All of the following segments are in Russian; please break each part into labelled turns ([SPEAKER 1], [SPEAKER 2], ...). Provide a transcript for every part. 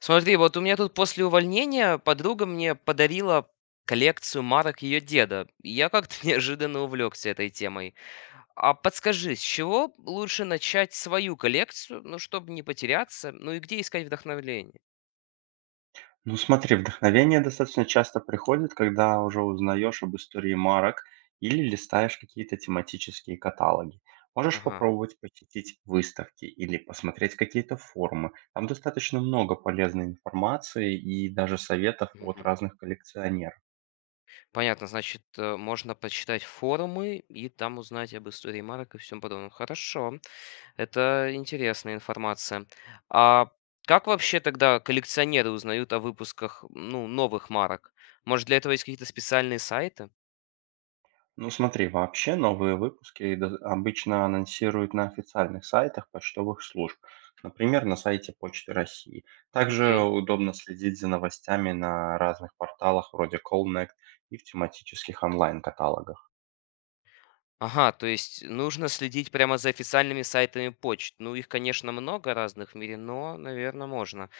[SPEAKER 1] Смотри, вот у меня тут после увольнения подруга мне подарила коллекцию марок ее деда. Я как-то неожиданно увлекся этой темой. А подскажи, с чего лучше начать свою коллекцию, ну, чтобы не потеряться, ну и где искать вдохновление?
[SPEAKER 2] Ну смотри, вдохновение достаточно часто приходит, когда уже узнаешь об истории марок или листаешь какие-то тематические каталоги. Можешь
[SPEAKER 1] Ага.
[SPEAKER 2] попробовать посетить выставки или посмотреть какие-то форумы. Там достаточно много полезной информации и даже советов от
[SPEAKER 1] Мгм.
[SPEAKER 2] разных коллекционеров.
[SPEAKER 1] Понятно, значит, можно почитать форумы и там узнать об истории марок и всем подобном. Хорошо. Это интересная информация. А как вообще тогда коллекционеры узнают о выпусках, ну, новых марок? Может, для этого есть какие-то специальные сайты?
[SPEAKER 2] Ну смотри, вообще новые выпуски обычно анонсируют на официальных сайтах почтовых служб, например, на сайте Почты России. Также
[SPEAKER 1] Окей.
[SPEAKER 2] удобно следить за новостями на разных порталах вроде Callnet и в тематических онлайн-каталогах.
[SPEAKER 1] Ага, то есть нужно следить прямо за официальными сайтами почт. Ну, их, конечно, много разных в мире, но, наверное, можно.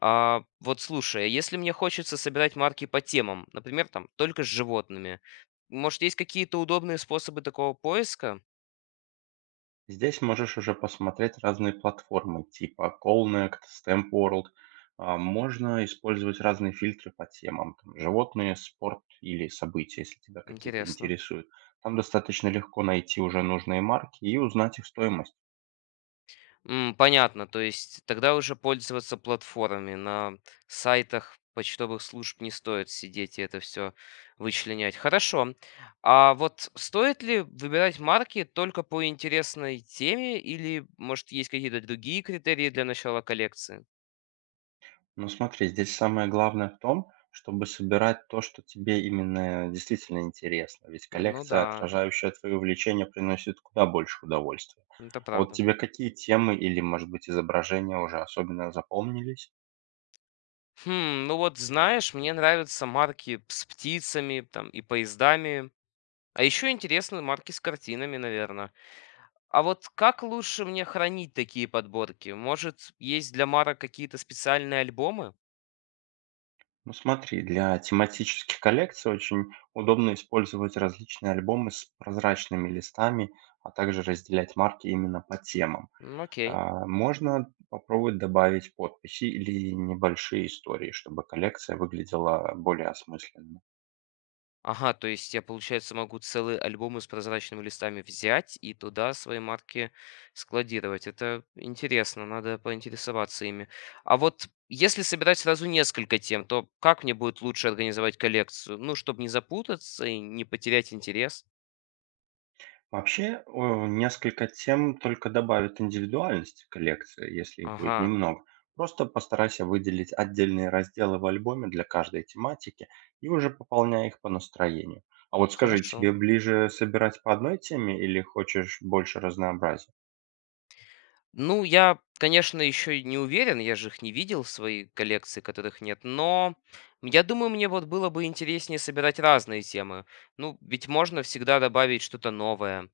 [SPEAKER 1] А, вот слушай, а если мне хочется собирать марки по темам, например, там, только с животными, может, есть какие-то удобные способы такого поиска?
[SPEAKER 2] Здесь можешь уже посмотреть разные платформы, типа Colnect, Stamp World. Можно использовать разные фильтры по темам, там, животные, спорт или события, если тебя какие-то
[SPEAKER 1] Интересно.
[SPEAKER 2] интересуют. Там достаточно легко найти уже нужные марки и узнать их стоимость.
[SPEAKER 1] М, понятно. То есть тогда уже пользоваться платформами. На сайтах почтовых служб не стоит сидеть и это все вычленять. Хорошо. А вот стоит ли выбирать марки только по интересной теме или, может, есть какие-то другие критерии для начала коллекции?
[SPEAKER 2] Ну смотри, здесь самое главное в том, чтобы собирать то, что тебе именно действительно интересно. Ведь
[SPEAKER 1] Ну
[SPEAKER 2] коллекция,
[SPEAKER 1] да,
[SPEAKER 2] отражающая твои увлечения, приносит куда больше удовольствия.
[SPEAKER 1] это
[SPEAKER 2] А вот
[SPEAKER 1] правда.
[SPEAKER 2] тебе какие темы или, может быть, изображения уже особенно запомнились?
[SPEAKER 1] Хм, ну вот знаешь, мне нравятся марки с птицами там и поездами, а еще интересны марки с картинами, наверное. А вот как лучше мне хранить такие подборки? Может, есть для Мара какие-то специальные альбомы?
[SPEAKER 2] Ну смотри, для тематических коллекций очень удобно использовать различные альбомы с прозрачными листами, а также разделять марки именно по темам.
[SPEAKER 1] М, окей.
[SPEAKER 2] Можно попробовать добавить подписи или небольшие истории, чтобы коллекция выглядела более осмысленно.
[SPEAKER 1] Ага, то есть я, получается, могу целые альбомы с прозрачными листами взять и туда свои марки складировать. Это интересно, надо поинтересоваться ими. А вот если собирать сразу несколько тем, то как мне будет лучше организовать коллекцию? Ну, чтобы не запутаться и не потерять интерес.
[SPEAKER 2] Вообще, несколько тем только добавят индивидуальности коллекции, если их будет
[SPEAKER 1] Ага,
[SPEAKER 2] немного. Просто постарайся выделить отдельные разделы в альбоме для каждой тематики и уже пополняй их по настроению. А вот скажи,
[SPEAKER 1] хорошо.
[SPEAKER 2] тебе ближе собирать по одной теме или хочешь больше разнообразия?
[SPEAKER 1] Ну, я, конечно, еще не уверен, я же их не видел, в своей коллекции, которых нет, но я думаю, мне вот было бы интереснее собирать разные темы. Ну, ведь можно всегда добавить что-то новое.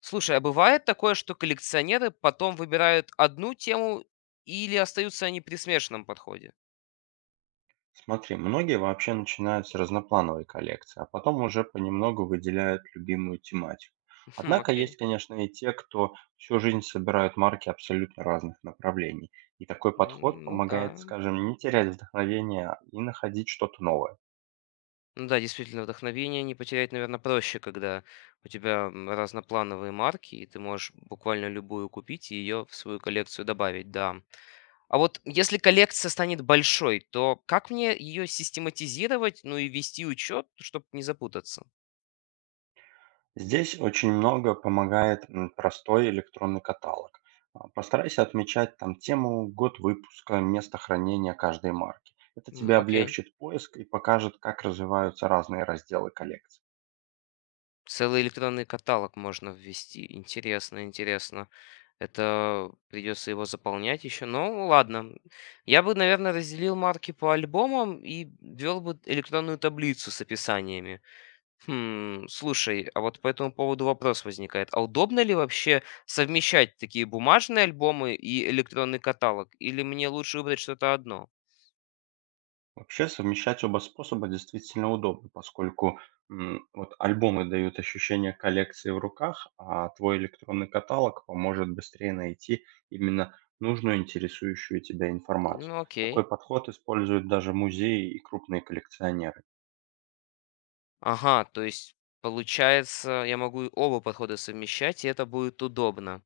[SPEAKER 1] Слушай, а бывает такое, что коллекционеры потом выбирают одну тему или остаются они при смешанном подходе?
[SPEAKER 2] Смотри, многие вообще начинают с разноплановой коллекции, а потом уже понемногу выделяют любимую тематику.
[SPEAKER 1] Хм,
[SPEAKER 2] Однако
[SPEAKER 1] окей.
[SPEAKER 2] есть, конечно, и те, кто всю жизнь собирают марки абсолютно разных направлений. И такой
[SPEAKER 1] М,
[SPEAKER 2] подход
[SPEAKER 1] ну да.
[SPEAKER 2] помогает, скажем, не терять вдохновение и находить что-то новое.
[SPEAKER 1] Ну да, действительно, вдохновение не потерять, наверное, проще, когда у тебя разноплановые марки, и ты можешь буквально любую купить и ее в свою коллекцию добавить, да. А вот если коллекция станет большой, то как мне ее систематизировать, ну и вести учет, чтобы не запутаться?
[SPEAKER 2] Здесь очень много помогает простой электронный каталог. Постарайся отмечать там тему, год выпуска, место хранения каждой марки. Это тебе
[SPEAKER 1] М, окей.
[SPEAKER 2] облегчит поиск и покажет, как развиваются разные разделы коллекции.
[SPEAKER 1] Целый электронный каталог можно ввести. Интересно, интересно. Это придется его заполнять еще. Ну, ладно. Я бы, наверное, разделил марки по альбомам и ввел бы электронную таблицу с описаниями. Хм, слушай, а вот по этому поводу вопрос возникает. А удобно ли вообще совмещать такие бумажные альбомы и электронный каталог? Или мне лучше выбрать что-то одно?
[SPEAKER 2] Вообще совмещать оба способа действительно удобно, поскольку вот альбомы дают ощущение коллекции в руках, а твой электронный каталог поможет быстрее найти именно нужную интересующую тебя
[SPEAKER 1] Ну,
[SPEAKER 2] информацию.
[SPEAKER 1] окей.
[SPEAKER 2] Такой подход используют даже музеи и крупные коллекционеры.
[SPEAKER 1] Ага, то есть получается, я могу оба подхода совмещать, и это будет удобно.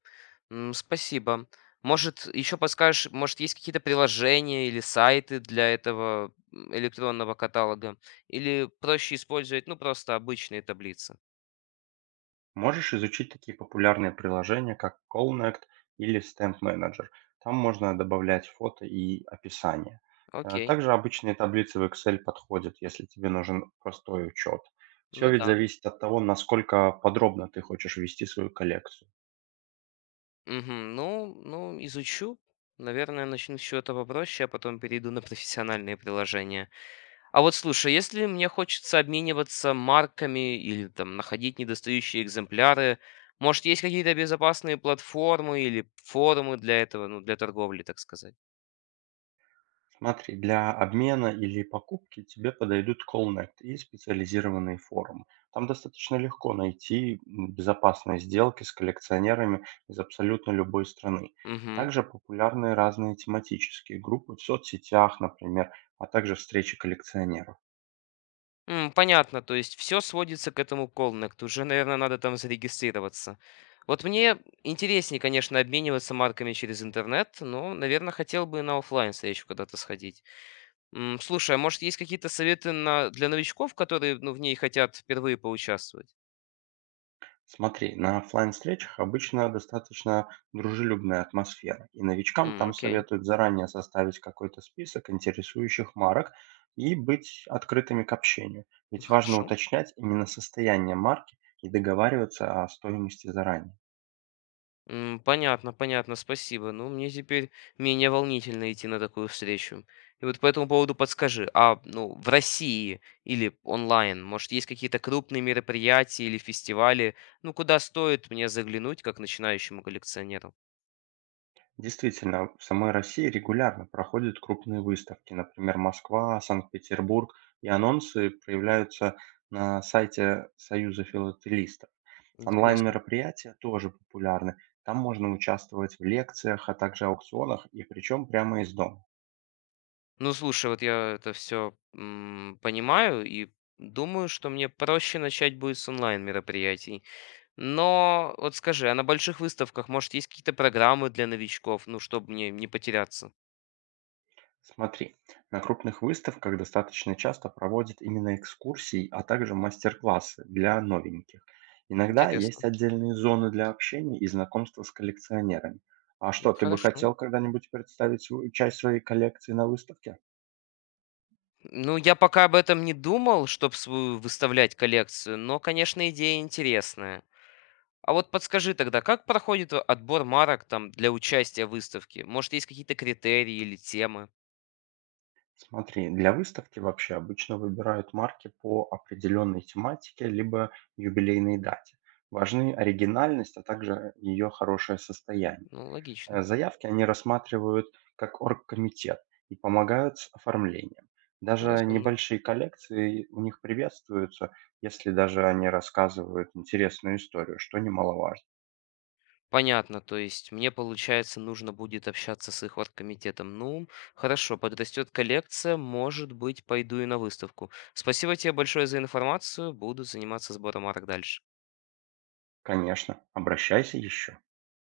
[SPEAKER 1] М, спасибо. Может, еще подскажешь, может, есть какие-то приложения или сайты для этого электронного каталога? Или проще использовать, ну, просто обычные таблицы?
[SPEAKER 2] Можешь изучить такие популярные приложения, как CallNect или Stamp Manager. Там можно добавлять фото и описание.
[SPEAKER 1] Окей,
[SPEAKER 2] Также обычные таблицы в Excel подходят, если тебе нужен простой учет. Все
[SPEAKER 1] ну
[SPEAKER 2] ведь
[SPEAKER 1] да.
[SPEAKER 2] зависит от того, насколько подробно ты хочешь вести свою коллекцию.
[SPEAKER 1] Мгм. Ну, изучу. Наверное, начну с чего-то попроще, а потом перейду на профессиональные приложения. А вот слушай, если мне хочется обмениваться марками или там находить недостающие экземпляры, может, есть какие-то безопасные платформы или форумы для этого, ну, для торговли, так сказать?
[SPEAKER 2] Смотри, для обмена или покупки тебе подойдут Callnet и специализированные форумы. Там достаточно легко найти безопасные сделки с коллекционерами из абсолютно любой страны.
[SPEAKER 1] Мгм.
[SPEAKER 2] Также популярны разные тематические группы в соцсетях, например, а также встречи коллекционеров.
[SPEAKER 1] М, понятно, то есть все сводится к этому Connect. Уже, наверное, надо там зарегистрироваться. Вот мне интереснее, конечно, обмениваться марками через интернет, но, наверное, хотел бы и на оффлайн встречу когда-то сходить. М, слушай, а может, есть какие-то советы на для новичков, которые, ну, в ней хотят впервые поучаствовать?
[SPEAKER 2] Смотри, на оффлайн-встречах обычно достаточно дружелюбная атмосфера, и новичкам
[SPEAKER 1] М,
[SPEAKER 2] там
[SPEAKER 1] окей.
[SPEAKER 2] советуют заранее составить какой-то список интересующих марок и быть открытыми к общению.
[SPEAKER 1] Ну,
[SPEAKER 2] Ведь важно
[SPEAKER 1] хорошо.
[SPEAKER 2] уточнять именно состояние марки и договариваться о стоимости заранее.
[SPEAKER 1] М, понятно, понятно, спасибо. Ну, мне теперь менее волнительно идти на такую встречу. И вот по этому поводу подскажи, а, ну, в России или онлайн, может, есть какие-то крупные мероприятия или фестивали, ну, куда стоит мне заглянуть как начинающему коллекционеру?
[SPEAKER 2] Действительно, в самой России регулярно проходят крупные выставки, например, Москва, Санкт-Петербург, и анонсы появляются на сайте Союза филателистов.
[SPEAKER 1] Интересно.
[SPEAKER 2] Онлайн-мероприятия тоже популярны. Там можно участвовать в лекциях, а также аукционах, и причем прямо из дома.
[SPEAKER 1] Ну, слушай, вот я это все понимаю и думаю, что мне проще начать будет с онлайн-мероприятий. Но вот скажи, а на больших выставках, может, есть какие-то программы для новичков, ну, чтобы мне не потеряться?
[SPEAKER 2] Смотри, на крупных выставках достаточно часто проводят именно экскурсии, а также мастер-классы для новеньких. Иногда есть
[SPEAKER 1] Интересно.
[SPEAKER 2] отдельные зоны для общения и знакомства с коллекционерами. А
[SPEAKER 1] М,
[SPEAKER 2] что, ты бы
[SPEAKER 1] хорошо.
[SPEAKER 2] хотел когда-нибудь представить свою, часть своей коллекции на выставке?
[SPEAKER 1] Ну, я пока об этом не думал, чтобы свою выставлять коллекцию, но, конечно, идея интересная. А вот подскажи тогда, как проходит отбор марок там для участия в выставке? Может, есть какие-то критерии или темы?
[SPEAKER 2] Смотри, для выставки вообще обычно выбирают марки по определенной тематике, либо юбилейной дате. Важны оригинальность, а также ее хорошее состояние.
[SPEAKER 1] Ну, логично,
[SPEAKER 2] Заявки они рассматривают как оргкомитет и помогают с оформлением. Даже
[SPEAKER 1] разумно.
[SPEAKER 2] небольшие коллекции у них приветствуются, если даже они рассказывают интересную историю, что немаловажно.
[SPEAKER 1] Понятно, то есть мне, получается, нужно будет общаться с их оргкомитетом. Ну, хорошо, подрастет коллекция, может быть, пойду и на выставку. Спасибо тебе большое за информацию, буду заниматься сбором марок дальше.
[SPEAKER 2] Конечно, обращайся еще.